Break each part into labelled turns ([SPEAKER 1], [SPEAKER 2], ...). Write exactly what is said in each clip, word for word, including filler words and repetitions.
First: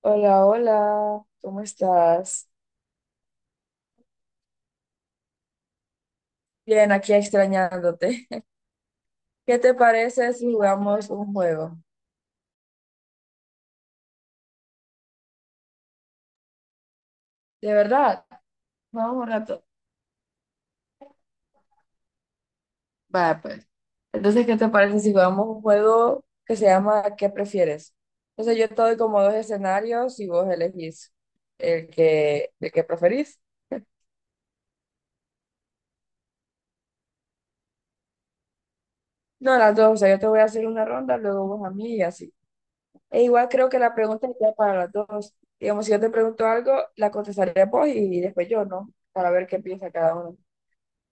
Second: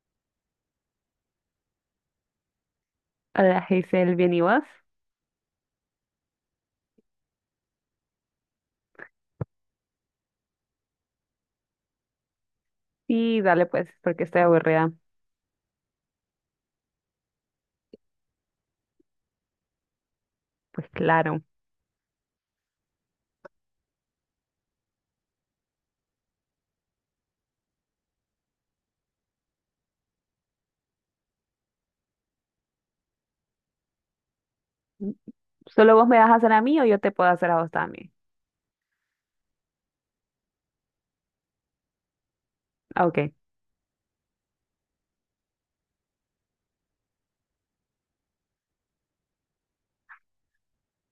[SPEAKER 1] Hola, hola, ¿cómo estás?
[SPEAKER 2] Hola, Hazel, ¿bien y vos?
[SPEAKER 1] Bien, aquí extrañándote. ¿Qué te parece si jugamos un juego?
[SPEAKER 2] Sí, dale pues, porque estoy aburrida.
[SPEAKER 1] De verdad, vamos un rato.
[SPEAKER 2] Pues claro.
[SPEAKER 1] Va, pues. Entonces, ¿qué te parece si jugamos un juego que se llama ¿Qué prefieres? Entonces, yo te doy como dos escenarios y vos elegís el que, el que preferís.
[SPEAKER 2] ¿Solo vos me vas a hacer a mí o yo te puedo hacer a vos también?
[SPEAKER 1] No, las dos, o sea, yo te voy a hacer una ronda, luego vos a mí y así.
[SPEAKER 2] Ah,
[SPEAKER 1] E
[SPEAKER 2] ok.
[SPEAKER 1] igual creo que la pregunta iría para las dos. Digamos, si yo te pregunto algo, la contestaría vos y después yo, ¿no? Para ver qué piensa cada uno.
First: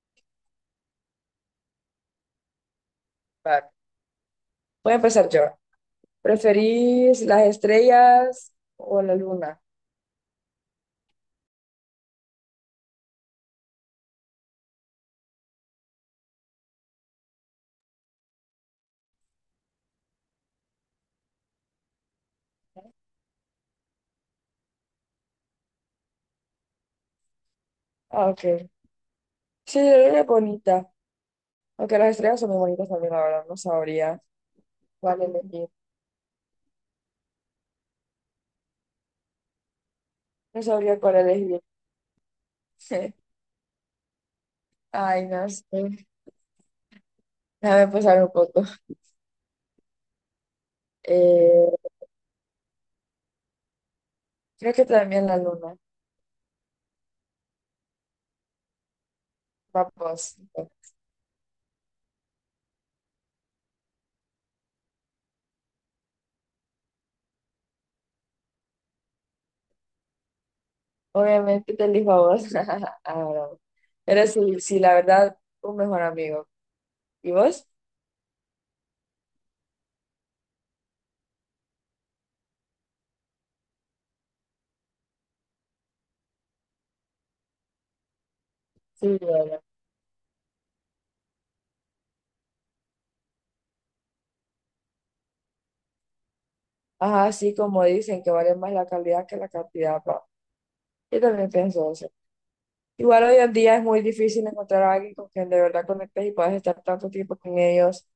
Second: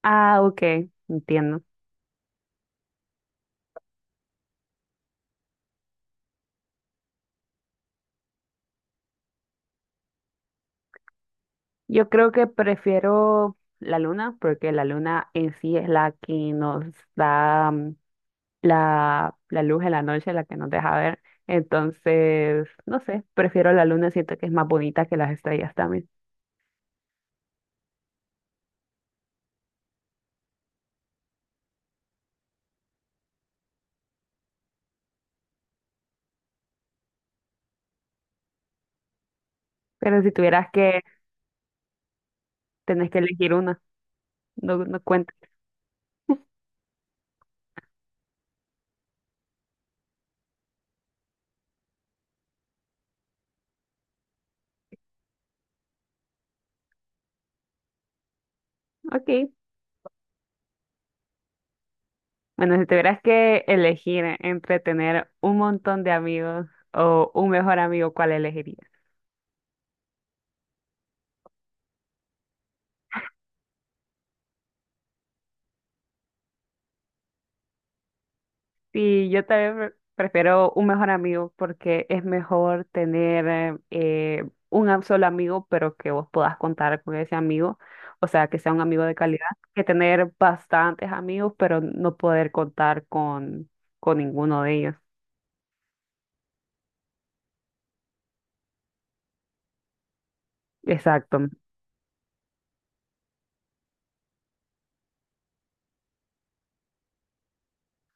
[SPEAKER 2] Ah, ok, entiendo.
[SPEAKER 1] Va, voy a empezar yo. ¿Preferís las estrellas o la luna?
[SPEAKER 2] Yo creo que prefiero la luna, porque la luna en sí es la que nos da mm, la, la luz en la noche, la que nos deja ver. Entonces, no sé, prefiero la luna, siento que es más bonita que las estrellas también.
[SPEAKER 1] Ah, ok. Sí, la luna es bonita. Aunque las estrellas son muy bonitas también, la verdad. No sabría cuál elegir.
[SPEAKER 2] Pero si
[SPEAKER 1] No
[SPEAKER 2] tuvieras
[SPEAKER 1] sabría
[SPEAKER 2] que,
[SPEAKER 1] cuál elegir.
[SPEAKER 2] tenés que elegir una, no, no
[SPEAKER 1] Ay,
[SPEAKER 2] cuenta.
[SPEAKER 1] no sé. Déjame pensar un poco. Eh, creo que también la luna.
[SPEAKER 2] Ok,
[SPEAKER 1] Vamos.
[SPEAKER 2] bueno, si tuvieras que elegir entre tener un montón de amigos o un mejor amigo, ¿cuál elegirías?
[SPEAKER 1] Obviamente te elijo a vos. Ah, bravo. Pero sí, sí, la verdad, un mejor amigo. ¿Y vos?
[SPEAKER 2] Sí, yo también pre- prefiero un mejor amigo porque es mejor tener eh, un am- solo amigo, pero que vos puedas contar con ese amigo, o sea, que sea un amigo de
[SPEAKER 1] Sí,
[SPEAKER 2] calidad,
[SPEAKER 1] bueno.
[SPEAKER 2] que tener bastantes amigos, pero no poder contar con, con ninguno de ellos.
[SPEAKER 1] Ajá, sí, como dicen, que vale más la calidad que la cantidad, pa. Yo
[SPEAKER 2] Exacto.
[SPEAKER 1] también pienso eso. Igual hoy en día es muy difícil encontrar a alguien con quien de verdad conectes y puedas estar tanto tiempo con ellos,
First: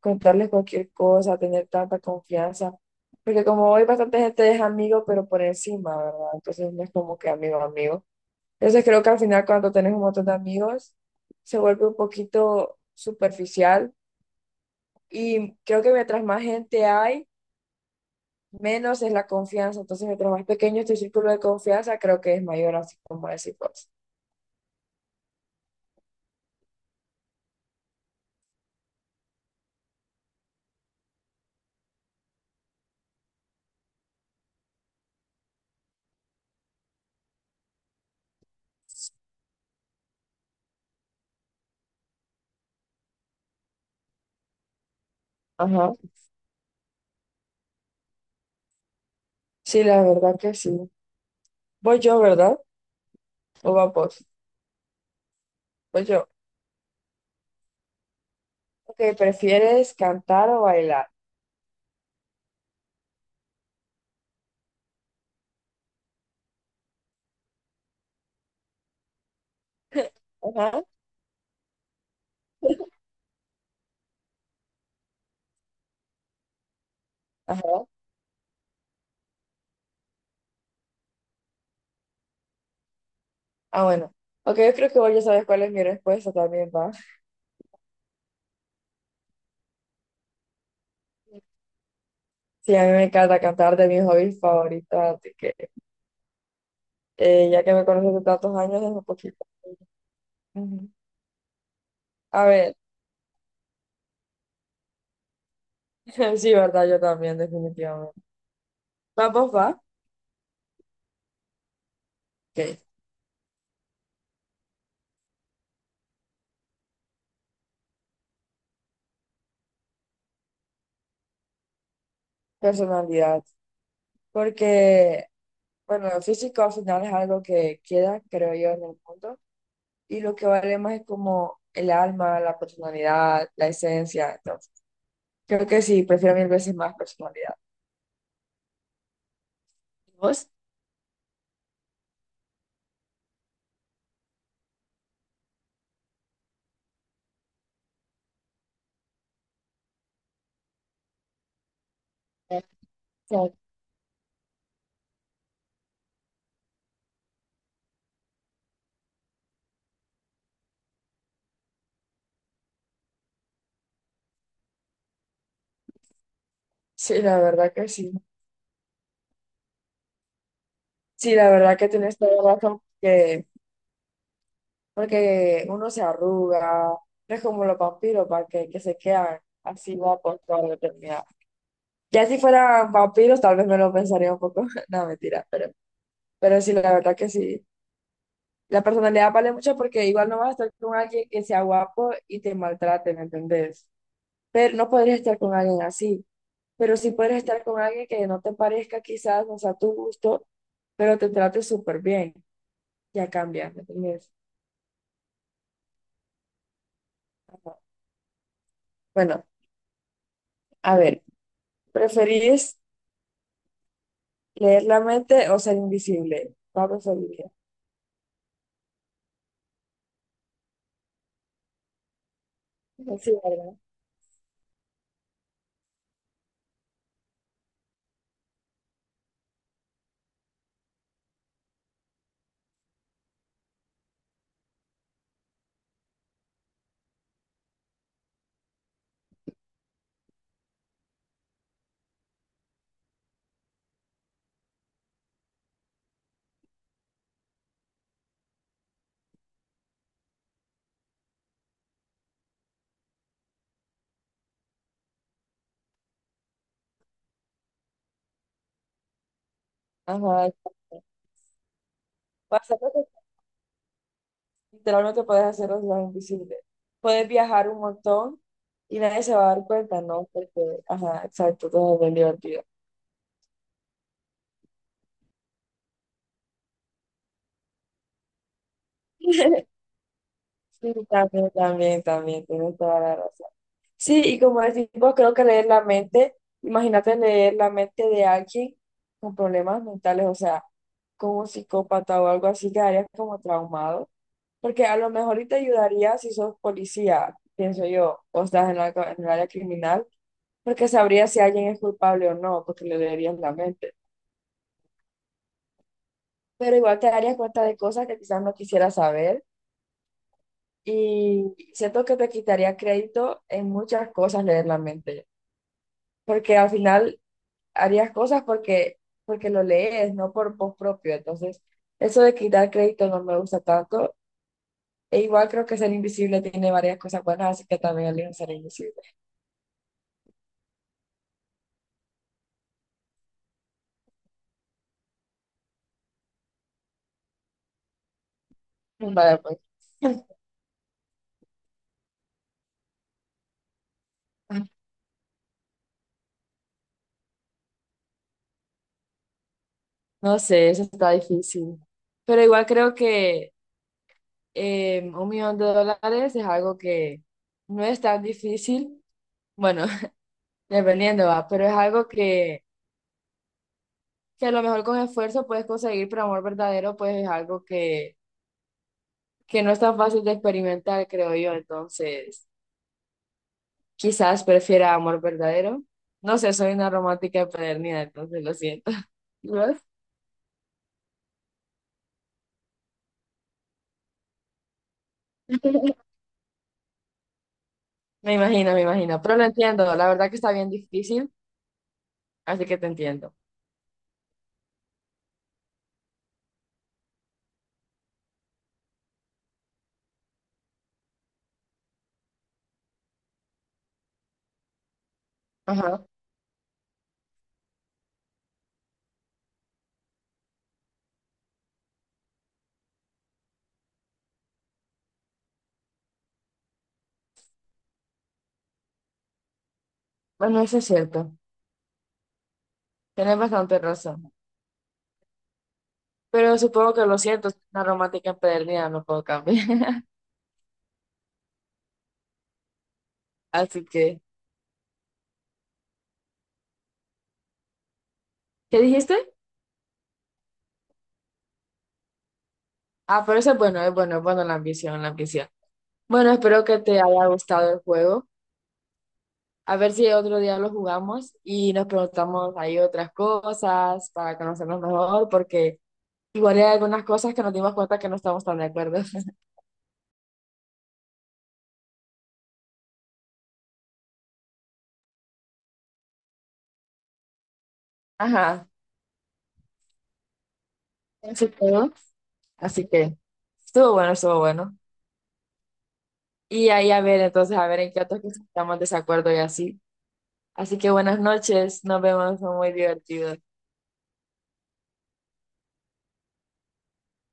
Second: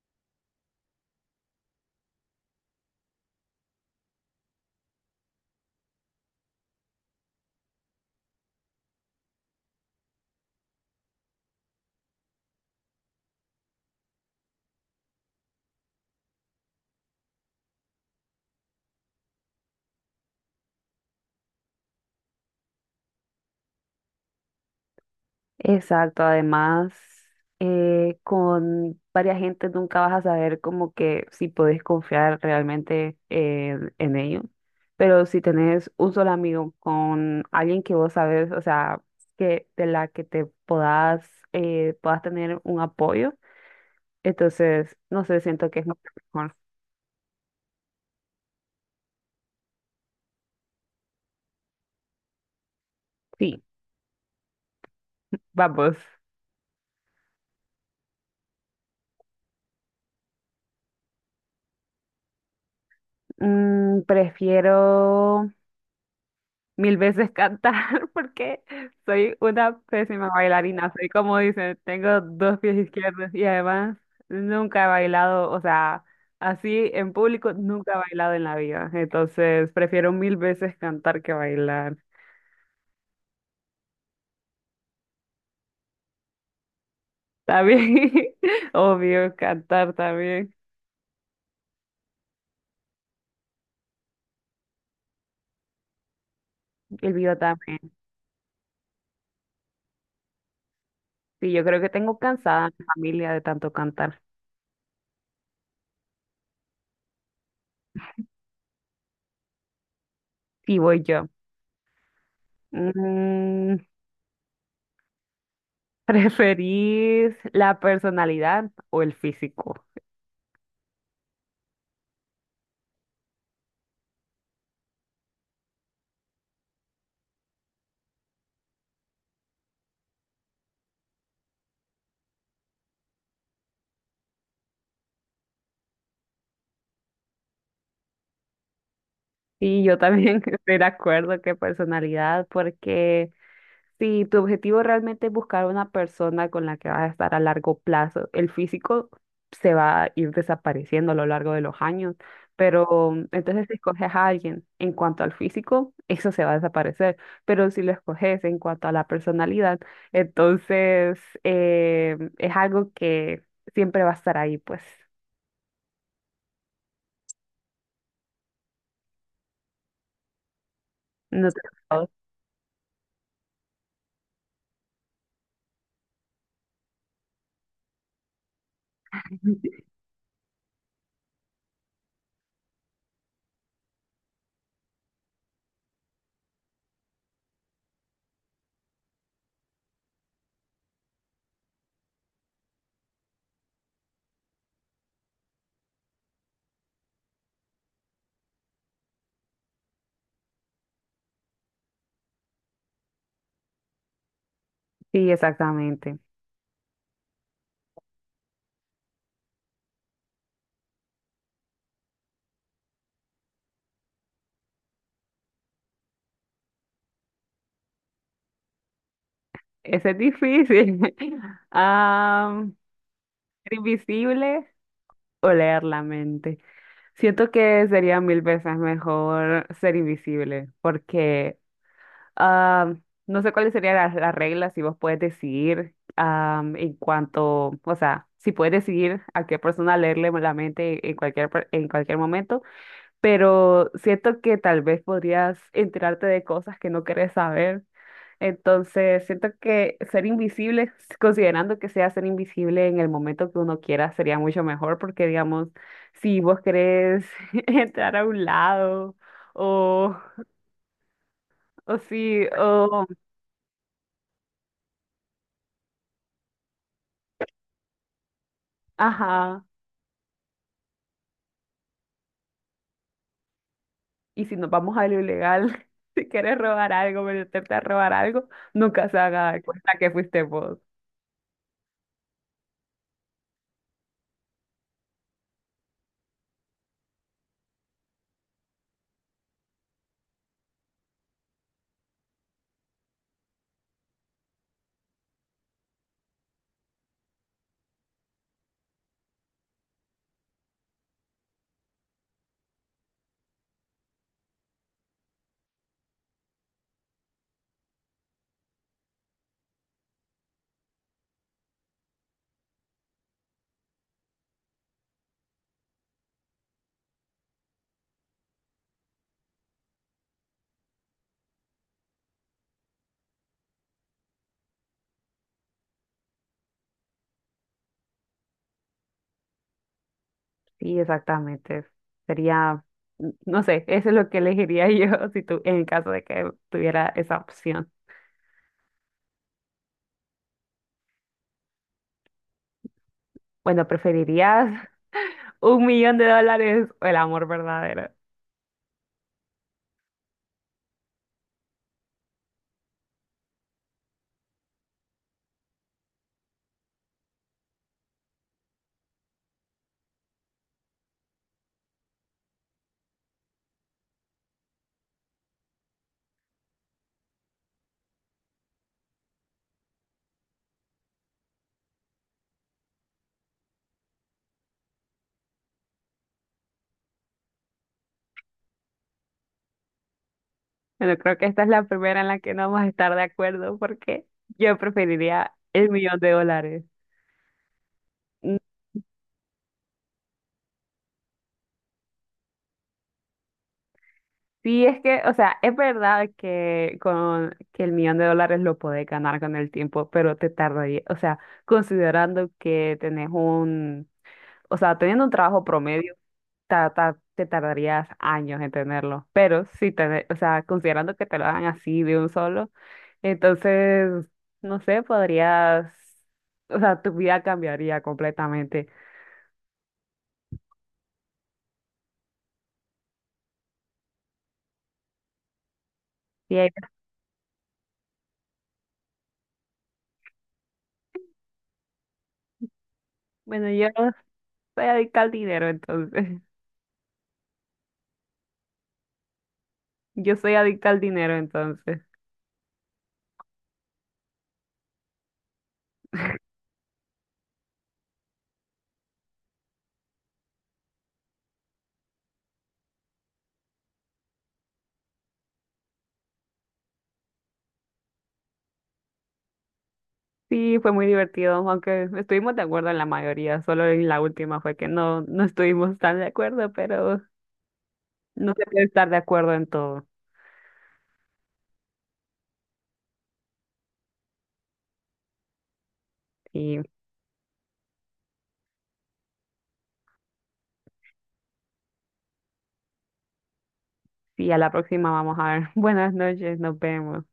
[SPEAKER 1] contarles cualquier cosa, tener tanta confianza. Porque como hoy bastante gente es amigo, pero por encima, ¿verdad? Entonces no es como que amigo, amigo. Entonces creo que al final cuando tenés un montón de amigos se vuelve un poquito superficial y creo que mientras más gente hay, menos es la confianza. Entonces mientras más pequeño es tu círculo de confianza, creo que es mayor, así como decís vos.
[SPEAKER 2] Exacto, además, eh, con varias gentes nunca vas a saber como que si podés confiar realmente en, en ellos, pero si tenés un solo amigo con alguien que vos sabes, o sea, que de la que te puedas, eh, puedas tener un apoyo. Entonces, no sé, siento que es
[SPEAKER 1] Ajá.
[SPEAKER 2] mucho mejor.
[SPEAKER 1] Sí, la verdad que sí. Voy yo, ¿verdad?
[SPEAKER 2] Sí,
[SPEAKER 1] ¿O va vos?
[SPEAKER 2] vamos.
[SPEAKER 1] Voy yo. Ok, ¿prefieres cantar o bailar?
[SPEAKER 2] Mm, prefiero mil veces cantar porque soy una pésima
[SPEAKER 1] Ajá,
[SPEAKER 2] bailarina. Soy como dicen, tengo dos pies izquierdos y además nunca he bailado, o sea, así en público
[SPEAKER 1] ajá.
[SPEAKER 2] nunca he bailado en la vida. Entonces prefiero mil veces cantar que bailar.
[SPEAKER 1] Ah, bueno. Ok, yo creo que vos ya sabes cuál es mi respuesta también, va.
[SPEAKER 2] También, obvio, cantar también.
[SPEAKER 1] Sí, a mí me encanta cantar de mis hobbies favoritos, así que...
[SPEAKER 2] El video
[SPEAKER 1] eh, ya que
[SPEAKER 2] también.
[SPEAKER 1] me conoces de tantos años, es un poquito. Ujú.
[SPEAKER 2] Sí, yo creo que tengo
[SPEAKER 1] A
[SPEAKER 2] cansada a
[SPEAKER 1] ver,
[SPEAKER 2] mi familia de tanto cantar.
[SPEAKER 1] sí, verdad, yo también, definitivamente. Vamos, va.
[SPEAKER 2] Sí, voy yo.
[SPEAKER 1] Ok.
[SPEAKER 2] Mm, ¿preferís la personalidad o el físico?
[SPEAKER 1] Personalidad. Porque, bueno, el físico al final es algo que queda, creo yo, en el mundo. Y lo que vale más es como el alma, la personalidad, la esencia. Entonces, creo que sí, prefiero mil veces más personalidad.
[SPEAKER 2] Y yo también
[SPEAKER 1] ¿Vos?
[SPEAKER 2] estoy de acuerdo que personalidad, porque si tu objetivo realmente es buscar una persona con la que vas a estar a largo plazo, el físico se va a ir desapareciendo a lo largo de los años, pero entonces si escoges a alguien en cuanto al físico, eso se va a desaparecer, pero si lo escoges en cuanto a la personalidad, entonces eh, es algo que siempre va a estar ahí, pues.
[SPEAKER 1] Sí, la verdad que sí. Sí,
[SPEAKER 2] No
[SPEAKER 1] la
[SPEAKER 2] te...
[SPEAKER 1] verdad que tienes toda la razón. Que porque uno se arruga, no es como los vampiros para que, que se quedan así guapos toda la eternidad. Ya si fueran vampiros, tal vez me lo pensaría un poco, no, mentira, pero, pero sí, la verdad que sí. La personalidad vale mucho porque igual no vas a estar con alguien que sea guapo y te maltrate, ¿me entendés? Pero no podrías estar con alguien así, pero sí podrías estar con alguien que no te parezca quizás, no sea tu gusto, pero te trate súper bien. Ya cambia, ¿me entendés?
[SPEAKER 2] Sí, exactamente.
[SPEAKER 1] Ajá. Bueno, a ver, ¿preferís leer la mente o ser invisible? Pablo Solía.
[SPEAKER 2] Ese es difícil. Ah,
[SPEAKER 1] Sí,
[SPEAKER 2] ser
[SPEAKER 1] ¿verdad?
[SPEAKER 2] invisible o leer la mente. Siento que sería mil veces mejor ser invisible porque ah, no sé cuáles serían las, las reglas si vos puedes decidir ah, en cuanto, o sea, si puedes decidir a qué persona leerle la mente en cualquier, per- en cualquier momento, pero siento que tal vez podrías enterarte de cosas que no querés saber. Entonces, siento que ser invisible, considerando que sea ser invisible en el momento que uno quiera, sería mucho mejor porque, digamos, si vos querés entrar a un lado o,
[SPEAKER 1] Ajá, exacto.
[SPEAKER 2] o si,
[SPEAKER 1] Pasa lo
[SPEAKER 2] o,
[SPEAKER 1] que literalmente puedes hacer los dos invisibles. Puedes viajar un montón y nadie se va a
[SPEAKER 2] ajá,
[SPEAKER 1] dar cuenta, ¿no? Porque, ajá, exacto, todo es bien divertido.
[SPEAKER 2] y si nos vamos a lo ilegal, si quieres robar algo, meterte a robar algo, nunca se haga cuenta que fuiste vos.
[SPEAKER 1] Sí, también, también, también, tienes toda la razón. Sí, y como decimos, creo que leer la mente, imagínate leer la mente de alguien con problemas mentales, o sea, como un psicópata o algo así, quedarías como traumado. Porque a lo mejor y te ayudaría si sos policía, pienso yo, o estás en la, en el área criminal, porque sabrías si alguien es culpable o no, porque le leerías la mente. Pero igual te darías cuenta de cosas que quizás no quisieras saber y siento que te quitaría crédito en muchas cosas leer la mente, porque al final harías cosas porque, porque lo lees, no por vos propio. Entonces, eso de quitar crédito no me gusta tanto. E igual creo que ser invisible tiene varias cosas buenas, así que también elijo ser invisible.
[SPEAKER 2] Sí, exactamente. Sería, no sé, eso es lo que elegiría yo si tú, en caso de que tuviera esa opción.
[SPEAKER 1] Vale, pues.
[SPEAKER 2] Bueno, ¿preferirías un millón de dólares o el amor verdadero?
[SPEAKER 1] No sé, eso está difícil. Pero igual creo que eh, un millón de dólares es algo que no es tan difícil. Bueno, dependiendo, va, pero es algo que, que a lo mejor con esfuerzo puedes conseguir, pero amor verdadero, pues es algo que, que no es tan fácil de experimentar, creo yo. Entonces, quizás prefiera amor verdadero. No sé, soy una romántica empedernida, entonces lo siento. ¿Y vos?
[SPEAKER 2] Bueno, creo que esta es la primera en la que no vamos a estar de acuerdo, porque yo preferiría el millón de dólares.
[SPEAKER 1] Me
[SPEAKER 2] Mm,
[SPEAKER 1] imagino, me imagino, pero lo entiendo. La verdad que está bien difícil, así que te entiendo.
[SPEAKER 2] sí, es que, o sea, es verdad que con que el millón de dólares lo podés ganar con el tiempo, pero te tardaría, o sea, considerando que tenés un, o sea, teniendo un trabajo
[SPEAKER 1] Ajá.
[SPEAKER 2] promedio, ta- ta- te tardarías años en tenerlo. Pero si te, o sea, considerando que te lo hagan así de un solo. Entonces, no sé, podrías, o sea, tu vida cambiaría completamente.
[SPEAKER 1] Bueno, eso es cierto. Tienes bastante razón.
[SPEAKER 2] Y
[SPEAKER 1] Pero
[SPEAKER 2] ahí,
[SPEAKER 1] supongo que lo siento, es una romántica empedernida, no puedo cambiar.
[SPEAKER 2] bueno,
[SPEAKER 1] Así
[SPEAKER 2] yo no
[SPEAKER 1] que,
[SPEAKER 2] soy adicta al dinero, entonces,
[SPEAKER 1] ¿qué dijiste?
[SPEAKER 2] yo soy adicta al dinero, entonces.
[SPEAKER 1] Ah, pero eso es bueno, es bueno, es bueno la ambición, la ambición. Bueno, espero que te haya gustado el juego. A ver si otro día lo jugamos y nos preguntamos ahí otras cosas para conocernos mejor, porque igual hay algunas cosas que nos dimos cuenta que no estamos tan de acuerdo.
[SPEAKER 2] Sí, fue muy divertido, aunque estuvimos de acuerdo en la mayoría, solo en la última fue que no, no estuvimos tan de acuerdo, pero no se
[SPEAKER 1] Ajá,
[SPEAKER 2] puede estar de acuerdo en todo.
[SPEAKER 1] eso es todo. Así que, estuvo bueno, estuvo bueno. Y
[SPEAKER 2] Y
[SPEAKER 1] ahí a ver, entonces, a ver en qué otros que estamos de desacuerdo y así. Así que buenas noches, nos vemos, fue muy divertido.
[SPEAKER 2] sí, a la próxima vamos a ver. Buenas noches, nos vemos.